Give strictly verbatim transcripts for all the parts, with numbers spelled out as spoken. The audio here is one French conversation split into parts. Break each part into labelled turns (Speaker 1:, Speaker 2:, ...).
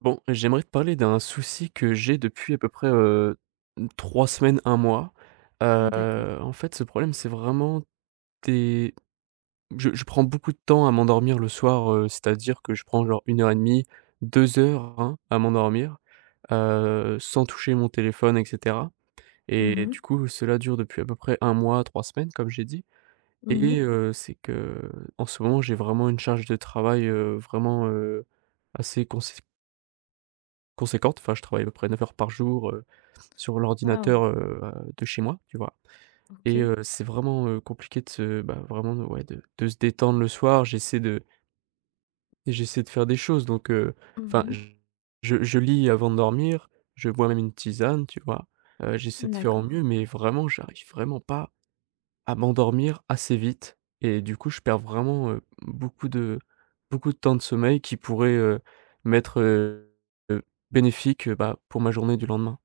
Speaker 1: Bon, j'aimerais te parler d'un souci que j'ai depuis à peu près, heu, trois semaines, un mois.
Speaker 2: D'accord.
Speaker 1: Heu, en fait, ce problème, c'est vraiment des je je prends beaucoup de temps à m'endormir le soir, heu, c'est-à-dire que je prends genre une heure et demie, deux heures, hein, à m'endormir, heu, sans toucher mon téléphone et cetera.
Speaker 2: Mmh
Speaker 1: Et du
Speaker 2: mh.
Speaker 1: coup, cela dure depuis à peu près un mois, trois semaines, comme j'ai dit.
Speaker 2: Mmh mh.
Speaker 1: Et heu, c'est que en ce moment, j'ai vraiment une charge de travail, heu, vraiment, heu, assez conséquente. Conséquente, enfin, je travaille à peu près neuf heures par jour, heu, sur
Speaker 2: Waouh!
Speaker 1: l'ordinateur, heu, à de chez moi, tu vois?
Speaker 2: OK.
Speaker 1: Et heu, c'est vraiment, heu, compliqué de se bah, vraiment de ouais, de de se détendre le soir. J'essaie de j'essaie de faire des choses donc heu,
Speaker 2: Mmh
Speaker 1: enfin,
Speaker 2: mh.
Speaker 1: je je je lis avant de dormir, je bois même une tisane, tu vois? Heu, j'essaie de faire au
Speaker 2: D'accord.
Speaker 1: mieux mais vraiment, j'arrive vraiment pas à m'endormir assez vite et du coup, je perds vraiment, heu, beaucoup de beaucoup de temps de sommeil qui pourrait, heu, m'être, heu, bénéfique, euh, bah, pour ma journée du lendemain.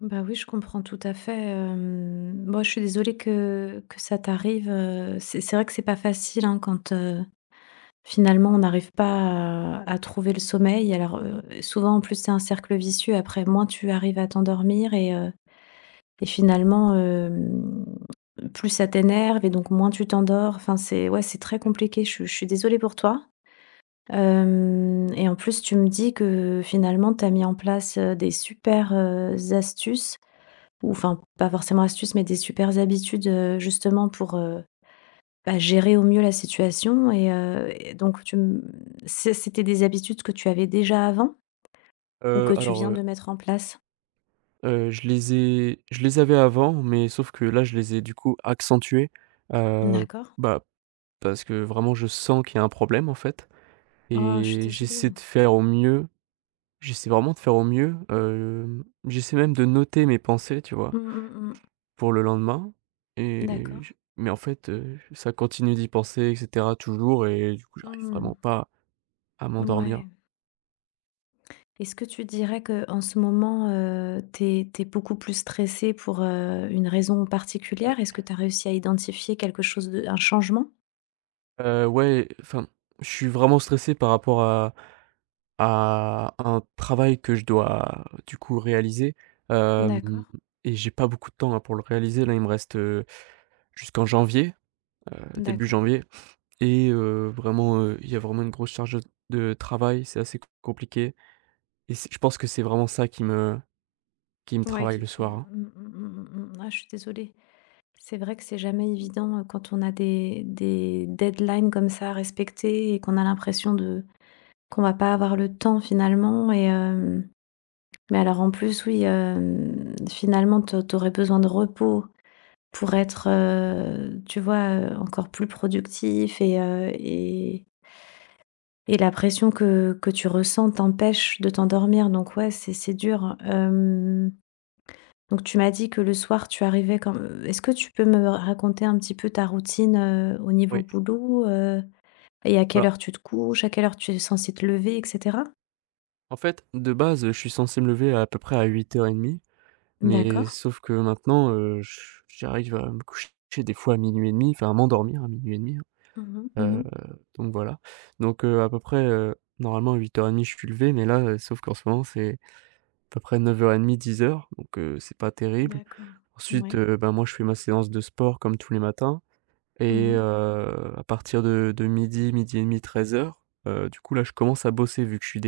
Speaker 2: Bah, oui, je comprends tout à fait, hem, moi, je suis désolée que que ça t'arrive, heu, c'est c'est vrai que c'est pas facile, hein, quand, heu, finalement, on n'arrive pas à à trouver le sommeil. Alors, heu, souvent, en plus, c'est un cercle vicieux. Après, moins tu arrives à t'endormir et heu et finalement, hem, plus ça t'énerve et donc moins tu t'endors. Enfin, c'est ouais, c'est très
Speaker 1: Ouais.
Speaker 2: compliqué. Je suis je suis désolée pour toi. Hem, et en plus, tu me dis que finalement, tu as mis en place, heu, des super, heu, astuces ou enfin, pas forcément astuces, mais des super habitudes, heu, justement pour, heu, bah, gérer au mieux la situation et heu, et donc tu m c'est c'était des habitudes que tu avais déjà avant ou
Speaker 1: Heu,
Speaker 2: que tu
Speaker 1: alors,
Speaker 2: viens
Speaker 1: heu
Speaker 2: de mettre en place?
Speaker 1: heu, je les ai je les avais avant, mais sauf que là, je les ai du coup accentués, heu,
Speaker 2: D'accord.
Speaker 1: bah, parce que vraiment je sens qu'il y a un problème en fait
Speaker 2: Oh, je suis
Speaker 1: et j'essaie
Speaker 2: désolée.
Speaker 1: de faire au mieux. J'essaie vraiment de faire au mieux, hem, j'essaie même de noter mes pensées, tu vois?
Speaker 2: Mmh mh, mmh.
Speaker 1: Pour le lendemain. Et
Speaker 2: D'accord.
Speaker 1: je mais en fait, heu, ça continue d'y penser et cetera toujours et du coup, j'arrive
Speaker 2: Mmh.
Speaker 1: vraiment pas à m'endormir.
Speaker 2: Mouais. Est-ce que tu dirais que en ce moment, heu, t'es es beaucoup plus stressée pour, heu, une raison
Speaker 1: Ouais.
Speaker 2: particulière? Est-ce que tu as réussi à identifier quelque chose de un changement?
Speaker 1: Heu, ouais, enfin, je suis vraiment stressé par rapport à à un travail que je dois, du coup, réaliser, hem
Speaker 2: D'accord,
Speaker 1: et j'ai pas beaucoup de temps, là, pour le réaliser. Là, il me reste, heu, jusqu'en janvier, heu, début
Speaker 2: d'accord.
Speaker 1: janvier. Et heu, vraiment, heu, il y a vraiment une grosse charge de de travail. C'est assez compliqué. Et c'est je pense que c'est vraiment ça qui me qui me
Speaker 2: Ouais,
Speaker 1: travaille
Speaker 2: qui
Speaker 1: le
Speaker 2: te
Speaker 1: soir,
Speaker 2: mmh
Speaker 1: hein.
Speaker 2: mh, mmh mh, ah, je suis désolée. C'est vrai que c'est jamais évident, heu, quand on a des des deadlines comme ça à respecter et qu'on a l'impression de qu'on va pas avoir le temps finalement et hem, mais alors en plus oui, hem, finalement, tu tu aurais besoin de repos. Pour être, heu, tu vois, heu, encore plus productif et heu et et la pression que que tu ressens t'empêche de t'endormir donc ouais, c'est c'est dur. Hem, donc tu m'as dit que le soir, tu arrivais quand euh, est-ce que tu peux me raconter un petit peu ta routine, heu, au niveau
Speaker 1: Oui.
Speaker 2: boulot, heu et à quelle
Speaker 1: Bah,
Speaker 2: heure tu te couches? À quelle heure tu es censé te lever et cetera?
Speaker 1: en fait, de base, je suis censé me lever à peu près à huit heures et demie, mais
Speaker 2: D'accord.
Speaker 1: sauf que maintenant, heu, j j'arrive à me coucher des fois à minuit et demi enfin, à m'endormir à minuit et demi.
Speaker 2: Mmh mh.
Speaker 1: Heu,
Speaker 2: Mmh.
Speaker 1: donc voilà. Donc heu, à peu près, heu, normalement huit heures et demie je suis levé, mais là, heu, sauf qu'en ce moment c'est à peu près neuf heures et demie dix heures, donc heu, c'est pas terrible.
Speaker 2: D'accord.
Speaker 1: Ensuite,
Speaker 2: Oui.
Speaker 1: heu, ben, moi je fais ma séance de sport comme tous les matins. Et
Speaker 2: Mmh.
Speaker 1: heu, à partir de de midi, midi et demi, treize heures, heu, du coup là je commence à bosser vu que je suis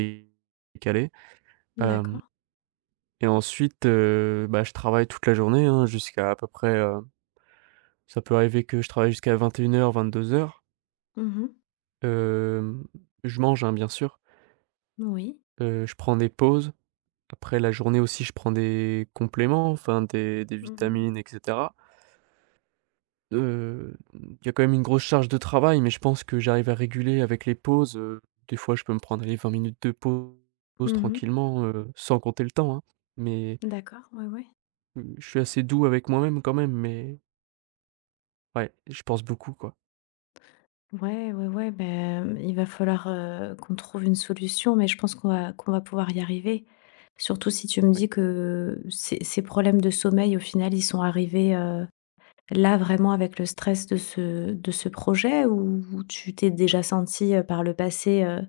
Speaker 1: décalé. Hem
Speaker 2: D'accord.
Speaker 1: et ensuite, heu, bah, je travaille toute la journée, hein, jusqu'à à peu près, heu, ça peut arriver que je travaille jusqu'à vingt et une heures-vingt-deux heures.
Speaker 2: Mmh.
Speaker 1: Hem, je mange, hein, bien sûr.
Speaker 2: Oui.
Speaker 1: Heu, je prends des pauses. Après la journée aussi, je prends des compléments, enfin des des
Speaker 2: Mmh mh.
Speaker 1: vitamines et cetera. Heu, il y a quand même une grosse charge de travail, mais je pense que j'arrive à réguler avec les pauses, heu, des fois je peux me prendre, allez, vingt minutes de pause
Speaker 2: Mmh.
Speaker 1: tranquillement, heu, sans compter le temps, hein. Mais,
Speaker 2: D'accord, oui, oui.
Speaker 1: mmh, je suis assez doux avec moi-même quand même, mais ouais, je pense beaucoup, quoi.
Speaker 2: Ouais, ouais, ouais, ben, il va falloir, heu, qu'on trouve une solution, mais je pense qu'on va qu'on va pouvoir y arriver. Surtout si tu me
Speaker 1: Ouais,
Speaker 2: dis que ces ces problèmes de sommeil, au final, ils sont arrivés, heu, là, vraiment avec le stress de ce de ce projet ou tu t'es
Speaker 1: ouais.
Speaker 2: déjà sentie, heu, par le passé, heu,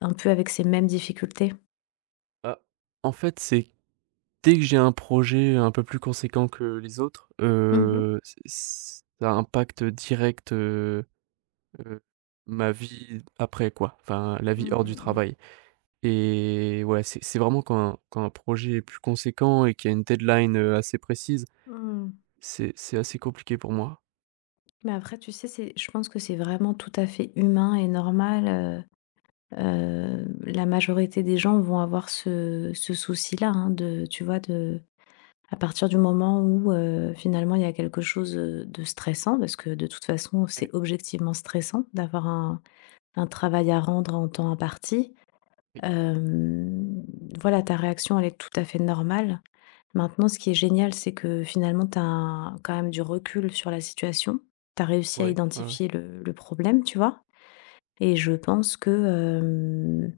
Speaker 2: un peu avec ces mêmes difficultés?
Speaker 1: Bah, en fait, c'est dès que j'ai un projet un peu plus conséquent que les autres,
Speaker 2: Mmh mh.
Speaker 1: heu, ç ç ça impacte direct, heu Heu, Ma vie après quoi, enfin la vie
Speaker 2: Mmh
Speaker 1: hors du travail.
Speaker 2: mh
Speaker 1: Et ouais, c'est c'est vraiment quand un quand un projet est plus conséquent et qu'il y a une deadline, heu, assez précise,
Speaker 2: mh. Mmh.
Speaker 1: c'est c'est assez compliqué pour moi.
Speaker 2: Mais après, tu sais, c'est je pense que c'est vraiment tout à fait humain et normal. Heu, la majorité des gens vont avoir ce ce souci-là, hein, de tu vois, de à partir du moment où, heu, finalement, il y a quelque chose, heu, de stressant, parce que de toute façon,
Speaker 1: Et
Speaker 2: c'est objectivement stressant d'avoir un un travail à rendre en temps imparti.
Speaker 1: oui,
Speaker 2: Hem, voilà, ta réaction, elle est tout à fait normale. Maintenant, ce qui est génial, c'est que finalement, tu as quand même du recul sur la situation. Tu as réussi à
Speaker 1: ouais, ouais, ouais,
Speaker 2: identifier le le problème, tu vois? Et je pense que, euh,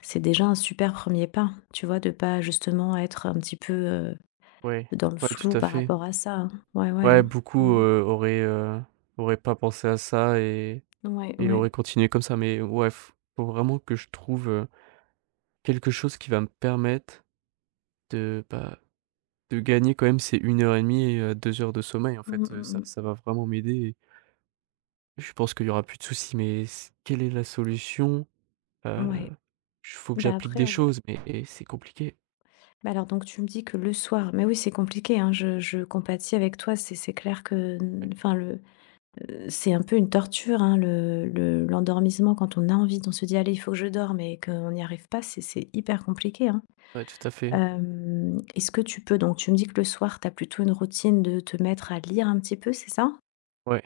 Speaker 2: c'est déjà un super premier pas, tu vois? De pas justement être un petit peu, heu,
Speaker 1: ouais,
Speaker 2: dans le
Speaker 1: ouais,
Speaker 2: flou
Speaker 1: tout à
Speaker 2: par
Speaker 1: fait.
Speaker 2: rapport à ça, hein. Ouais, ouais,
Speaker 1: Ouais,
Speaker 2: hein. Mmh.
Speaker 1: beaucoup, heu, auraient, heu, auraient pas pensé à ça et
Speaker 2: Ouais,
Speaker 1: et
Speaker 2: ouais.
Speaker 1: auraient continué comme ça, mais ouais, f faut vraiment que je trouve, heu, quelque chose qui va me permettre de, bah, de gagner quand même ces une heure et demie et heu, deux heures de sommeil en
Speaker 2: Mmh
Speaker 1: fait,
Speaker 2: mh,
Speaker 1: heu, ça
Speaker 2: mmh.
Speaker 1: ça va vraiment m'aider. Je pense qu'il y aura plus de soucis, mais s quelle est la solution? Heu,
Speaker 2: Ouais.
Speaker 1: il faut que
Speaker 2: Bah,
Speaker 1: j'applique des
Speaker 2: après, oui,
Speaker 1: choses, mais et c'est compliqué.
Speaker 2: bah, alors donc tu me dis que le soir mais oui, c'est compliqué, hein, je je compatis avec toi, c'est c'est clair que,
Speaker 1: Ouais,
Speaker 2: mmh, enfin le, heu, c'est un peu une torture, hein, le le l'endormissement quand on a envie, on se dit: «Allez, il faut que je dorme» et qu'on n'y arrive pas, c'est c'est hyper compliqué, hein.
Speaker 1: ouais, tout à fait.
Speaker 2: Hem, est-ce que tu peux donc tu me dis que le soir, tu as plutôt une routine de te mettre à lire un petit peu, c'est ça?
Speaker 1: Ouais,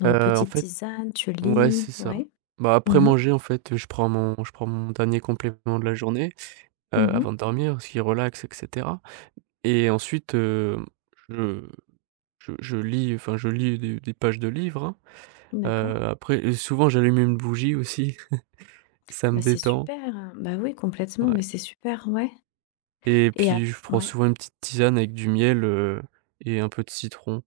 Speaker 2: Donc
Speaker 1: heu, en
Speaker 2: petite
Speaker 1: fait
Speaker 2: tisane, tu
Speaker 1: ouais, c'est
Speaker 2: lis,
Speaker 1: ça.
Speaker 2: ouais.
Speaker 1: Bah, après
Speaker 2: Mmh mh.
Speaker 1: manger, en fait, je prends mon je prends mon dernier complément de la journée, heu,
Speaker 2: Mmh.
Speaker 1: avant de dormir, ce qui relaxe et cetera. Et ensuite, hem, je je je lis, enfin, je lis des des pages de livres, hein.
Speaker 2: D'accord.
Speaker 1: Heu, après, et souvent, j'allume une bougie aussi, ça
Speaker 2: Bah,
Speaker 1: me
Speaker 2: c'est
Speaker 1: détend.
Speaker 2: super, hein. Bah, oui, complètement,
Speaker 1: Ouais.
Speaker 2: mais c'est super, ouais
Speaker 1: Et
Speaker 2: et ap
Speaker 1: puis je prends
Speaker 2: ouais,
Speaker 1: souvent une petite tisane avec du miel, heu et un peu de citron.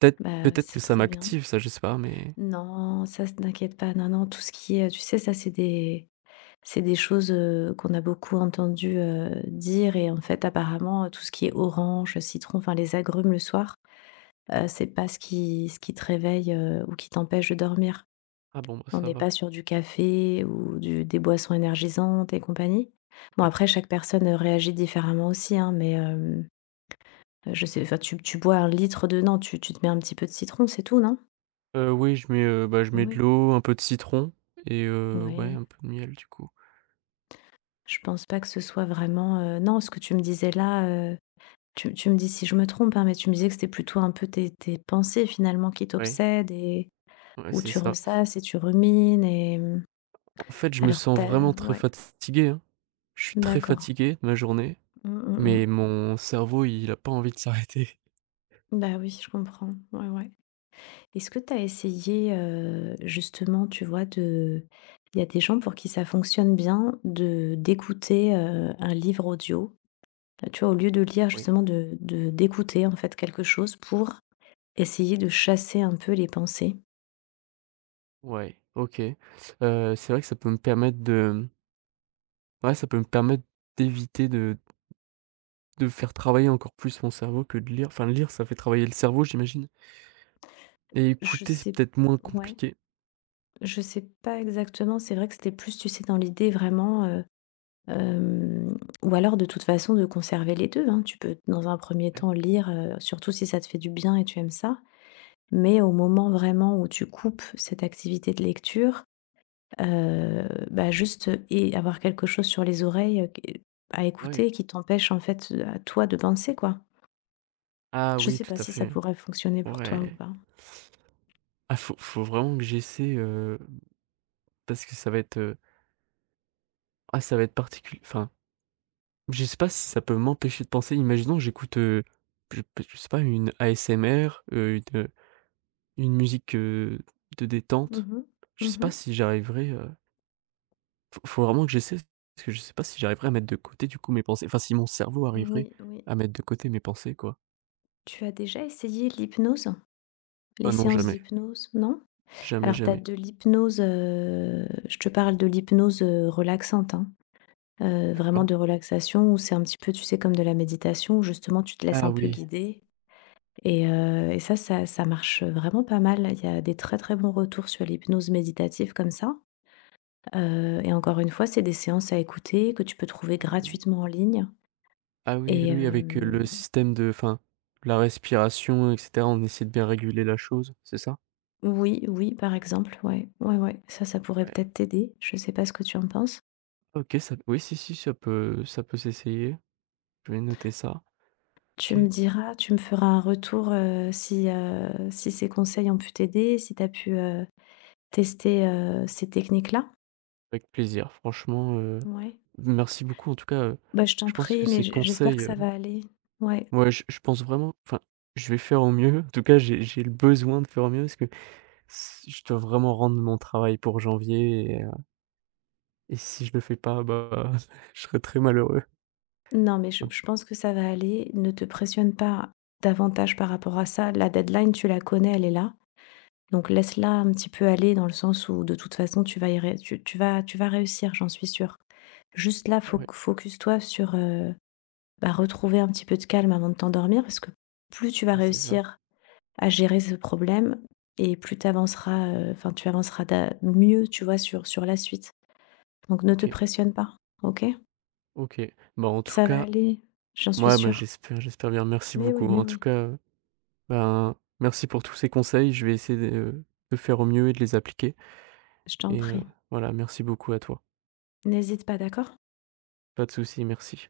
Speaker 1: Peut-être
Speaker 2: bah,
Speaker 1: peut-être que
Speaker 2: c'est
Speaker 1: ça
Speaker 2: très bien.
Speaker 1: m'active ça, je sais pas, mais
Speaker 2: Non, ça s t'inquiète pas. Non, non, tout ce qui est, tu sais, ça, c'est des c'est des choses, heu, qu'on a beaucoup entendu, heu, dire et en fait, apparemment, tout ce qui est orange, citron, enfin les agrumes le soir
Speaker 1: oui.
Speaker 2: heu, c'est pas ce qui ce qui te réveille, heu, ou qui t'empêche de dormir.
Speaker 1: Ah bon, bah,
Speaker 2: On
Speaker 1: ça
Speaker 2: n'est pas
Speaker 1: va,
Speaker 2: sur du café ou du des boissons énergisantes et compagnie. Bon
Speaker 1: ouais.
Speaker 2: après chaque personne, heu, réagit différemment aussi, hein, mais hem, je sais enfin tu tu bois un litre de non, tu tu te mets un petit peu de citron, c'est tout, non?
Speaker 1: Heu, oui, je mets, heu, bah, je mets de
Speaker 2: Oui,
Speaker 1: l'eau, un peu de citron et heu, ouais,
Speaker 2: oui.
Speaker 1: un peu de miel du coup.
Speaker 2: Je pense pas que ce soit vraiment, heu non, ce que tu me disais là, heu, tu tu me dis si je me trompe, hein, mais tu me disais que c'était plutôt un peu tes tes pensées finalement qui
Speaker 1: Ouais,
Speaker 2: t'obsèdent et
Speaker 1: ouais,
Speaker 2: où
Speaker 1: c'est
Speaker 2: tu
Speaker 1: ça.
Speaker 2: ressasses et tu rumines et mmh,
Speaker 1: En fait, je me
Speaker 2: alors
Speaker 1: sens
Speaker 2: tu
Speaker 1: vraiment très
Speaker 2: ouais.
Speaker 1: fatigué, hein. Je suis très
Speaker 2: D'accord.
Speaker 1: fatigué de ma journée,
Speaker 2: Mmh, mmh, mmh.
Speaker 1: mais mon cerveau, il a pas envie de s'arrêter.
Speaker 2: Bah, oui, je comprends. Ouais, ouais. Est-ce que tu as essayé, heu, justement, tu vois, de il y a des gens pour qui ça fonctionne bien de d'écouter, heu, un livre audio, heu, tu vois, au lieu de lire
Speaker 1: Oui,
Speaker 2: justement de de d'écouter, en fait, quelque chose pour essayer de chasser un peu les pensées?
Speaker 1: ouais, OK. Heu, c'est vrai que ça peut me permettre de, mmh, ouais, ça peut me permettre d'éviter de de faire travailler encore plus mon cerveau que de lire. Enfin, lire, ça fait travailler le cerveau, j'imagine. Et
Speaker 2: Je
Speaker 1: écouter, c'est
Speaker 2: sais
Speaker 1: peut-être moins
Speaker 2: ouais,
Speaker 1: compliqué.
Speaker 2: je sais pas exactement, c'est vrai que c'était plus, tu sais, dans l'idée vraiment. Hem, ou alors de toute façon de conserver les deux, hein. Tu peux dans un premier
Speaker 1: Ouais,
Speaker 2: temps lire, heu, surtout si ça te fait du bien et tu aimes ça, mais au moment vraiment où tu coupes cette activité de lecture, heu, bah, juste euh, et avoir quelque chose sur les oreilles, heu, q à
Speaker 1: ouais.
Speaker 2: écouter qui t'empêche en fait, heu, à toi de penser quoi.
Speaker 1: Ah
Speaker 2: Je
Speaker 1: oui,
Speaker 2: sais pas
Speaker 1: tout à
Speaker 2: si ça
Speaker 1: fait.
Speaker 2: pourrait fonctionner pour toi ou
Speaker 1: Ouais.
Speaker 2: pas?
Speaker 1: Ah, faut faut vraiment que j'essaie, heu, parce que ça va être, heu, ah, ça va être particulier, enfin, je sais pas si ça peut m'empêcher de penser. Imaginons, j'écoute, heu, je je sais pas, une A S M R, heu, une, heu, une musique, heu, de détente.
Speaker 2: Mmh mh.
Speaker 1: Je sais
Speaker 2: Mmh.
Speaker 1: pas si j'arriverai, euh, Faut faut vraiment que j'essaie, parce que je sais pas si j'arriverai à mettre de côté, du coup, mes pensées. Enfin, si mon cerveau arriverait
Speaker 2: Oui, oui.
Speaker 1: à mettre de côté mes pensées, quoi.
Speaker 2: Tu as déjà essayé l'hypnose? Les
Speaker 1: Ah non,
Speaker 2: séances
Speaker 1: jamais.
Speaker 2: d'hypnose, non?
Speaker 1: Jamais,
Speaker 2: Alors tu as
Speaker 1: jamais.
Speaker 2: de l'hypnose, heu, je te parle de l'hypnose, heu, relaxante, hein, heu, vraiment
Speaker 1: D'accord.
Speaker 2: de relaxation où c'est un petit peu, tu sais, comme de la méditation où justement tu te laisses
Speaker 1: Ah
Speaker 2: un peu
Speaker 1: oui.
Speaker 2: guider et heu et ça ça ça marche, vraiment pas mal. Il y a des très, très bons retours sur l'hypnose méditative comme ça, heu et encore une fois, c'est des séances à écouter que tu peux trouver
Speaker 1: Ah oui.
Speaker 2: gratuitement en ligne
Speaker 1: Ah oui, oui,
Speaker 2: et
Speaker 1: oui, avec, heu, le
Speaker 2: hem
Speaker 1: système de enfin, la respiration et cetera, on essaie de bien réguler la chose, c'est ça?
Speaker 2: oui, oui, par exemple, ouais, ouais, ouais, ça, ça pourrait
Speaker 1: Ouais.
Speaker 2: peut-être t'aider. Je sais pas ce que tu en penses?
Speaker 1: OK, ça oui, si, si, ça peut ça peut s'essayer. Je vais noter ça.
Speaker 2: Tu
Speaker 1: OK,
Speaker 2: me diras, tu me feras un retour, heu, si, heu, si ces conseils ont pu t'aider, si tu as pu, heu, tester, heu, ces techniques-là?
Speaker 1: avec plaisir. Franchement, heu,
Speaker 2: Ouais.
Speaker 1: merci beaucoup en tout cas, heu,
Speaker 2: Bah, je t'en
Speaker 1: je pense que
Speaker 2: prie, mais
Speaker 1: ces
Speaker 2: j j'espère que
Speaker 1: conseils.
Speaker 2: ça va aller. Ouais.
Speaker 1: Ouais, je je pense vraiment enfin, je vais faire au mieux. En tout cas, j'ai j'ai le besoin de faire au mieux parce que s je dois vraiment rendre mon travail pour janvier. Et heu et si je le fais pas, bah, je serai très malheureux.
Speaker 2: Non, mais je
Speaker 1: Mmh,
Speaker 2: je pense que ça va aller. Ne te pressionne pas davantage par rapport à ça. La deadline, tu la connais, elle est là. Donc laisse-la un petit peu aller dans le sens où de toute façon tu vas y ré tu tu vas tu vas réussir, j'en suis sûre. Juste là,
Speaker 1: ouais,
Speaker 2: foc focus-toi sur, euh, bah, retrouver un petit peu de calme avant de t'endormir parce que plus tu vas
Speaker 1: ouais, c'est ça.
Speaker 2: réussir à gérer ce problème et plus tu avanceras, enfin, tu avanceras da mieux, tu vois, sur sur la suite. Donc ne te
Speaker 1: OK,
Speaker 2: pressionne pas, OK?
Speaker 1: OK. Bah, en tout
Speaker 2: Ça va
Speaker 1: cas,
Speaker 2: aller, j'en suis
Speaker 1: moi, bah,
Speaker 2: sûre.
Speaker 1: j'espère j'espère bien. Merci
Speaker 2: Mais
Speaker 1: beaucoup.
Speaker 2: oui, mais
Speaker 1: En tout
Speaker 2: oui,
Speaker 1: cas, ben, merci pour tous ces conseils. Je vais essayer de euh, de faire au mieux et de les appliquer
Speaker 2: je t'en
Speaker 1: et heu,
Speaker 2: prie.
Speaker 1: voilà, merci beaucoup à toi.
Speaker 2: N'hésite pas, d'accord?
Speaker 1: Pas de souci, merci.